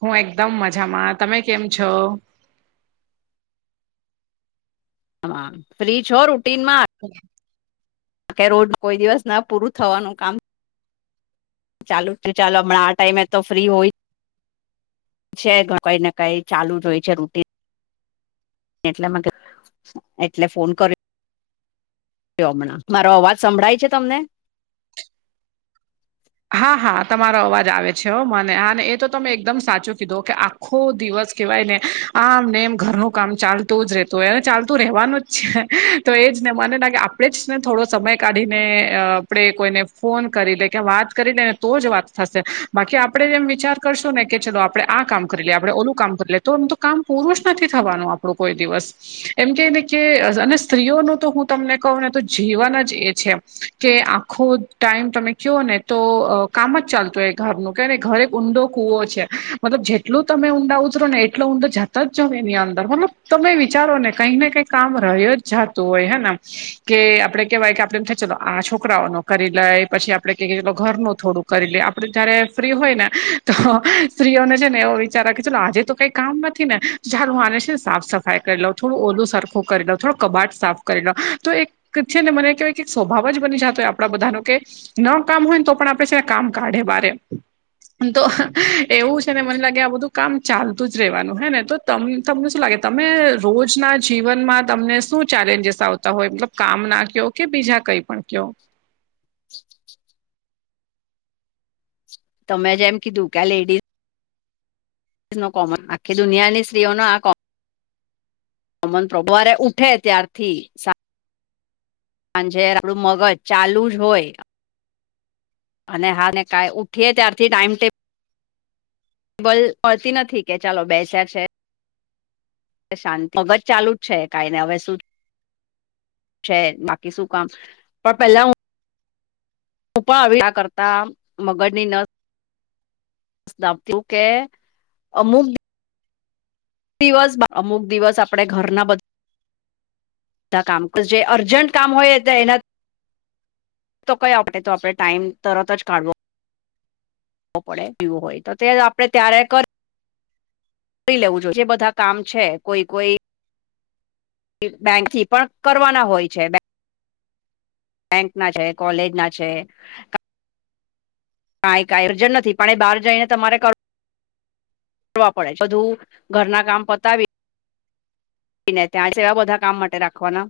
હું એકદમ મજામાં તમે કેમ છો. હ ફ્રી છો રૂટીન માં [unintelligible] કે રોજ કોઈ દિવસ ના પૂરું થવાનું કામ ચાલુ ત ચાલો હમણા આ ટાઈમે તો ફ્રી હોય છે કઈ ને કઈ ચાલુ જ હોય છે રૂટી ન એટલે મ એટલે ફોન કયુ ક હમણાં મારો અવાજ સંભળાય છે તમને હા હા તમારો અવાજ આવે છે હો મનેાને એ તો તમે એકદમ સાચું કીધું કે આખો દિવસ કહેવાય ને આમ ને એમ ઘરનું કામ ચાલતું જ રહેતો હોય અને ચાલતું રહેવાનું તો એજ ને મને નાાગે આપણેે જ ને થોડો સમય કાઢીને અ આપણે કોઈને ફોન કરી દે કે વાત કરીને તો જ વાત થશે બાકી આપડે જેમ વિચાર કરશું ને કે ચલો આપડે આ કામ કરી લેએ આપડણે ઓલું કામ કરી લે તો આમ તો કામ પૂરું જ નથી થવાનું આપણું કોઈ દિવસ એમ કે ને કે અને સ્ત્રીઓનું તો હું તમને કહું ને તો જીવન જ એ છે. કે આખો ટાઈમ તમે કયો ને તો કામ જ ચાલતું હો ઘરનું કે ઘરે એક ઊંડો કુવો છે મતલબ જે એટલું તમે ઊંડા ઉતરો ને એટલો ઊંડ જતા જ જા એની અંદર મતલબ તમે વિચારો ને કંઈક ને કંઈ કામ રહ્યો જ જાતું હોય હે એમ કે આપડે કેવાય કે આપડેમ ચાલલો આ છોકરાઓ ન કરી લે પછી આપડે કે ઘરનું થોડું કરી લે આપડે જયારે ફ્રી હોય ને તો સ્ત્રીઓને છે ને એવ વિચાર રાખીું આજે તો કઈ કામ નથી ને જારું આને છે ને સાફ સફાઈ કરી લઉ થોડું ઓલું સરખો કરી લઉ થોડો કબાટ સાફ તો એક છે ને મને કય કે સ્વભાવ જ બની જતો હોય આપણા બધા ન કે ન કામ હોય. પણ આપે છે ને કામ કાઢે બ તો એવું છે ને મને લાગે આ બધું કામ ચાલતું જ રહેેવાનું હે ને તો તમને શું લાગે તમે રોજના જીવનમાં તમને શું ચેલેન્જેસ આવતા હોય મતલબ કામ ના કો કે બીજા કઈ પણ કયો [inaudible] તમે જેમ કીધું કે્યા લેડીઝ કોમન આખી દુનિયાની સ્ત્રી ઓ આ ખો હમન પ્રભુવારે ઉઠે ત્યારથી પણ જે આપડું મગજ ચાલુ જ હોય. અને હા ને કાઈ ઉઠી ત્યારથી ટાઈમટેબલ લ મળતી નથી કે ચાલો બેસ્યા છે. શાંતિ મગજ ચાલુ જ છે કઈને હવે શું. છે બાકી શું કામ પણ પેલા હું ઉપા આવી આ કરતા મગર ની નસ સપુ કે અમુક દિવસ અમુક દિવસ આપડે ઘરના બધા બધ કામ જે અર્જન્ટ કામ હોય એના થી તો કઈ આપે તો આપડે ટાઈમ તરત જ કાઢવો પડે પીવું હોય તો તે આપડણે ત્યારે કરી લેવું જોઈએ જે બધા કામ છે કોઈ કોઈ બેંક થી પણ કરવાના હોય છે. બેંક ના છે કોલેજ ના છે કાઈ કઈ અર્જન્ટ નથી પણ એ બાર જઈ ને તમારે કર કરવા પડે બધું ઘરના કામ પતાવી ને ત્યાં છે એવા બધા કામ માટે રાખવાના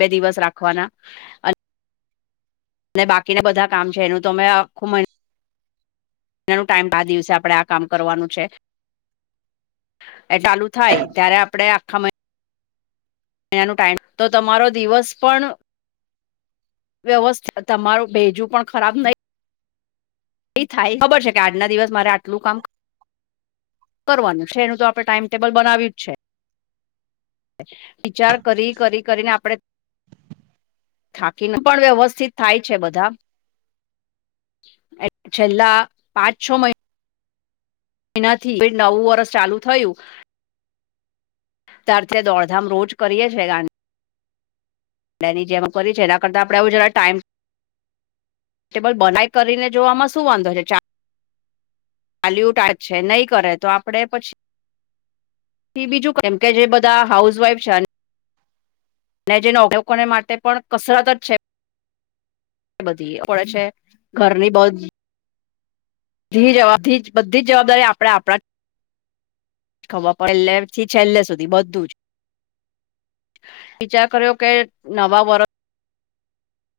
બે દિવસ રાખવાના અને ને બાકીને બધા કામ છે એનું તમે આખું મહિ, એનું ટાઈમ આ દિવસે આપડણે આ કામ કરવાનું છે. એ ચાલુ થાય ત્યારે આપડે આખા મહિ એનાનો ટાઈમ તો તમારો દિવસ પણ વ્યવસ્થા તમારું ભેજું પણ ખરાબ નહી એ થાય ખબર છે કે આજના દિવસ મારે આટલું કામ કરવાનું છે એનું તો આપડણે ટાઈમ ટેબલ બનાવ્યું જ છે. વિચાર કરી કરી કરીને [unintelligible] આપણે થાકીને પણ વ્યવસ્થિત થાય છે બધા. છેલ્લા પાંચ છ મહિના એનાથી નવું વરષ ચાલુ થયું. અત્યાર દોડધામ રોજ કરીએ છીએ ગંધ ડની જેમ કરી છે એના કરતાડણે એવું જરા ટાઈમ ટેબલ બનાઈ કરીને જોવામાં શું વાંધો છે ચ ચ લ્યુટા જ છે નહી કરે તો આપડે પછી. બીજું કેમ કે જે બધા હાઉસ વાઈફ છે. ને જેને લોકોને માટે પણ કસરત જ છે. બધી ઓડે છે ઘરની બહા ધી જવાબ ધી બધી જવાબદારી આપડે આપણા ખબર પડલે થી છેલ્લે સુધી બધું જ. વિચાર કર્યો કે નવા વર્ષ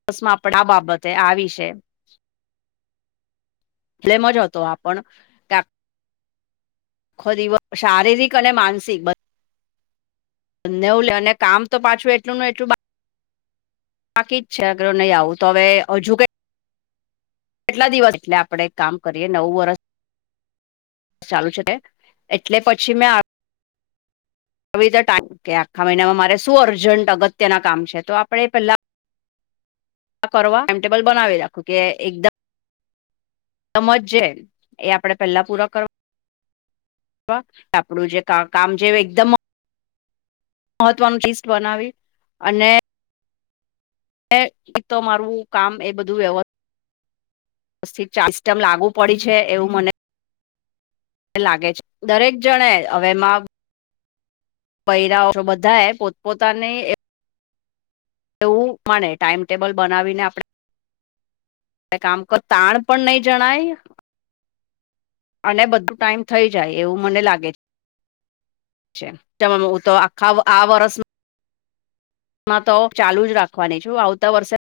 બસ માં આપે આ બાબતે આવી છે. એટલે મજા હતો આપ પણ ખોરી શારીરિક અને માનસિક બ નેવું લે અને કામ તો પાછું એટલું એટલું બા બાકી જ છે અગર નહી આવું તો હવે હજુ કઈ કેટલા દિવસ એટલે આપડે કામ કરીએ નવું વર્ષ ચાલુ છે તે એટલે પછી મે ટાઈમ કે આખા મહિનામાં મારે શું અર્જન્ટ અગત્યના કામ છે તો આપડણે પેલા કરવા ટાાઈમ ટેબલ બનાવી રાખું કે એકદમ સમજ જે એ આપડે પેહલા પૂરા કરવા આપણું જે ક કામ જે એકદમ મહત્વનું લિસ્ટ બનાવી અને એક તો મારું કામ એ બધું વ્યવસ્થ પીથી ચાસ ટમ લાગુ પડી છે એવું મને લાગે છે દરેક જણે હવેમાં પૈરાઓ બધા એ પોતપોતાની એવું મને ટાઈમટેબલ બનાવીને આપણે કામ કર તાણ પણ નહી જણાય અને બધું ટાઈમ થઈ જાય એવું મને લાગે છે. તો આખા આ વર્ષ માં તો ચાલુ જ રાખવાની છું આવતા વર્ષે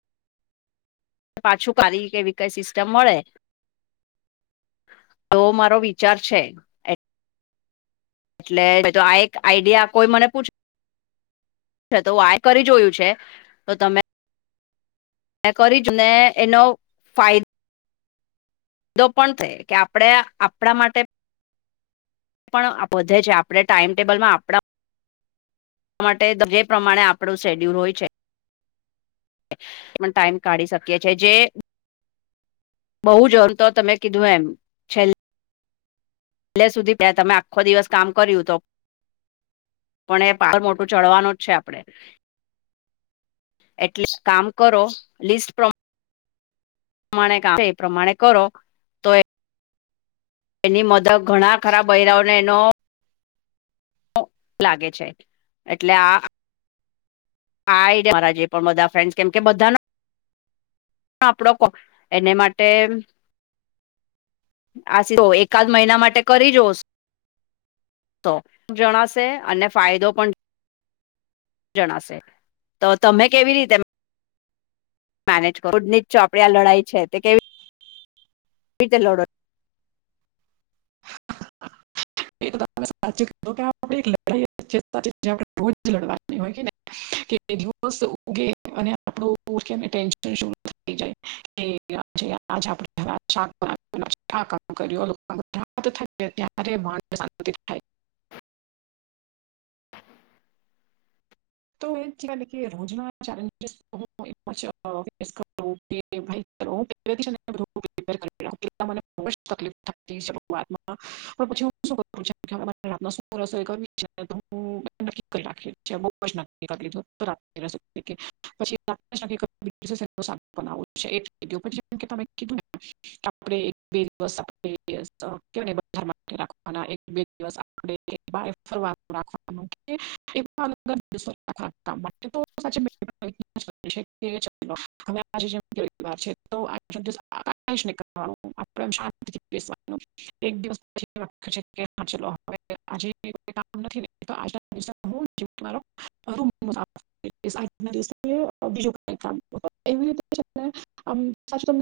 પાછું કારી કેવી કઈ સિસ્ટમ મળે તોો મારો વિચાર છે. એટલે તો આ એક આઈડિયા કોઈ મને પૂછ છે તો આ કરી જોયું છે તો તમે કરી જ ને એનો ફાય દો પણ થે કે આપડે આપણા માટે પણ આ બધે છે આપડે ટાઈમ ટેબલ માં આપડા માટે જે પ્રમાણે આપણું શેડ્યુલ હોય છે પણ ટાઈમ કાઢી શકીએ છે જે બહુ જો તો તમે કીધું એમ છેલ એટલે સુધી બે તમે આખો દિવસ કામ કર્યું તો પણ એ પા મોટું ચડવાનું જ છે આપડે એટલે કામ કરો લિસ્ટ પ્રમ માણે એ પ્રમાણે કરો તો એ એની મદદ ઘણા ખરાબ બૈરાઓને એનો લાગે છે એટલે આ આ મારા જે પણ બધા ફ્રેન્ડસ કેમ કે બધા ના આપડો કો એને માટે આ સી તો એકાદ મહિના માટે કરી જોસ તો જણાશે અને ફાયદો પણ જણાશે તો તમે કેવી રીતે મેનેજ કર કુડનીત ચોપડીયા લડાઈ છે તે કેવી રીતે લડો એ તો ત સાચો કે લડા આપણે રોજ લડવાની હોયને કે બે દિવસ ઉગે અને આપડુ ટેન્શન વધી જાય [unintelligible] [unintelligible] થાય તો એજ રોજના ચેલેન્જીસ [unintelligible] ફસ કરું [unintelligible] ભાઈ [unintelligible] મને તકલીફ થતી પણ પછી હું [unintelligible] [unintelligible] પછ ના કરી લીધું તો રા પછી રાતના જ નકી [unintelligible] તો સા બનાવું છે એ કી પણ જેમ કે તમે કીધું આપડે એક બે દિવસ કે બ રાખવાના [unintelligible] [unintelligible] [unintelligible] [unintelligible] એક દિવસ પછી છે કે ચલો હવે કામ નથી આજના [unintelligible] જે મારો [unintelligible] [unintelligible] બીજું કઈ કામ એવી રીતે છે ને આમ [unintelligible] [unintelligible] [unintelligible]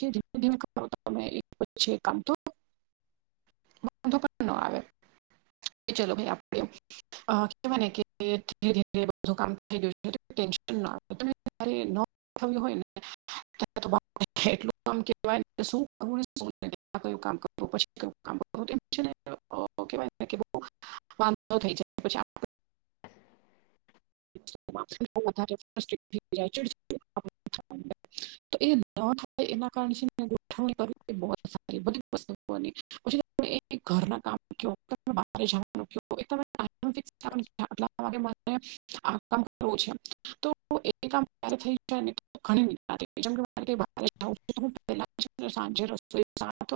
ધમે ધીમે કરો તમે એક પછી એક કામ તો વાંધો પણ ન આવે [unintelligible] ચલો ભાઈ [unintelligible] [unintelligible] એ ન થવી હોય ને [unintelligible] કેવાય કે વાંધો થઈ જાય પછી આ [unintelligible] [unintelligible] તો એ ન થાય એના કારણે ગોઠવણી કર બ સારી બધી પુઓની પછી ઘરના કામ [unintelligible] [unintelligible] આ કામ કરવું છે તો એ કામ ક્યારે થઈ જ ઘણી રે પહેલા સાંજે રસ્તો સાત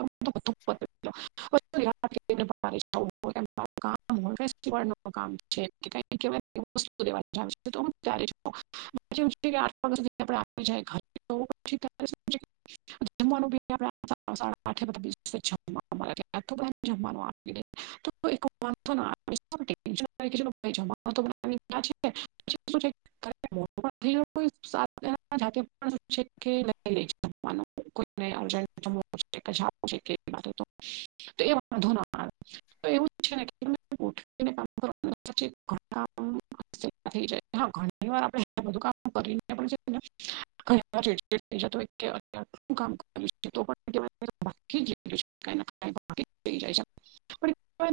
વાર [unintelligible] ન કામ છે. ે [unintelligible] [unintelligible] જમવાનું બી આપ [unintelligible] જમવાનું આપે તો એ જ [unintelligible] [unintelligible] [unintelligible] કોઈ [unintelligible] તો એવું છેને કામ કરવા [unintelligible] [unintelligible] જ ઘણી વારે બધું કામ કરીને [unintelligible] ર થઈ જતોત શું કામ કર તો પણ [unintelligible] બાકી જે શ [unintelligible] વા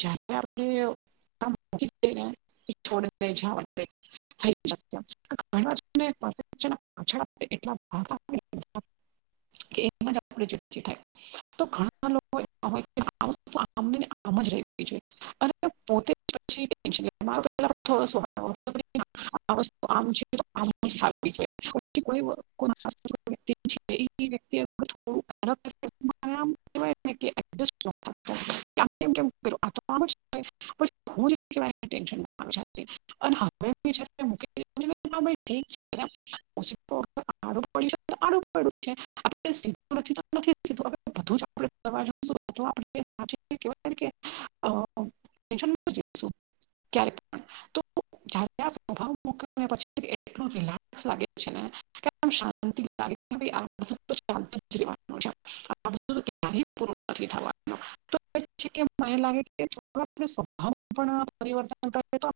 જ આપણે [unintelligible] આમ [unintelligible] છોડ છે [unintelligible] થ ઘણા પાછળ એટલા [unintelligible] [unintelligible] કે એમાં જ આપ [unintelligible] તો ઘણા લોકો હોય આમ જ ર [unintelligible] જોઈ અને પોતે [unintelligible] [unintelligible] [unintelligible] કે હ આપણે એમ કેમ આ તો [unintelligible] અને હવે ઠીક છે [unintelligible] આ પડી [unintelligible] આ પડ્યું છે આપણે સીધું નથી તો નથી બધું જ આપણે [unintelligible] કયારે પણ જ્યારે આ સ્વભાવક પછી. લે છે ને શાંતિ [unintelligible] થી થવા [unintelligible] કે મને લાગે કે [unintelligible] હમ પણ પરિવર્તન કર તો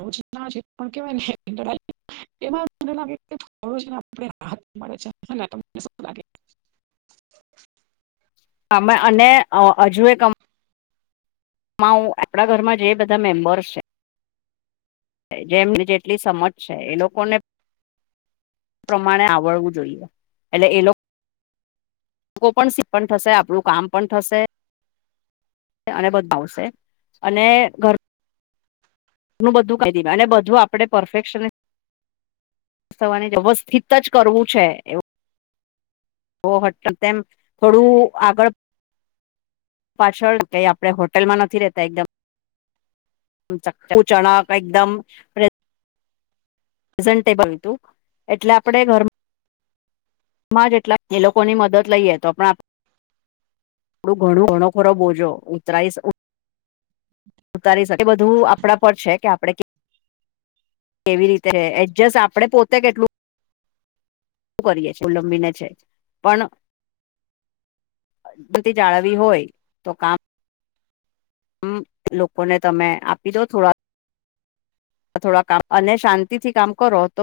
રોજના છે પણ કેવાય ને એમાં મને લાગે કે થોડું ને આપ રાહત મળે છે મને શું લાગે. આમે અને હજુ એક માં હું આપણા ઘરમાં જે બધા મેમ્બર્સ છે જેમ જેટલી સમજ છે એ લોકોને પ્રમાણે આવડવું જોઈએ એટલે એ લોકો લોકો પણ શિકપણ થશે આપણું કામ પણ થશે. અને બધુ ફાવશે અને ઘર નું બધું કહી દી અને બધું આપણે પરફેકશને સવારે વ્યવસ્થિત જ કરવું છે. ઓટ તેમ થોડું આગળ પાછળ કઈ આપડે હોટેલમાં નથી રહેેતા એકદમ ચણા એકદમ ઝેનટેબલ હતું એટલે આપે ઘર માં જેટલા એ લોકો ની મદદ લઈએે તો પણ આપડું ઘણું ઘણો ખોરો બોજો ઉત્તરાયસ ઉતારી શકે બધું આપણા પર છે કે આપડે કેવી રીતે એડજસ્ટ આપડણે પોતે કેટલું શું કરી છીએ અવલંબીને છે, પણ બતી જાળવવી હોય, તો કામ હમ લોકોને તમે આપી દો થોડા થોડા કામ અને શાંતિ થી કામ કરો તો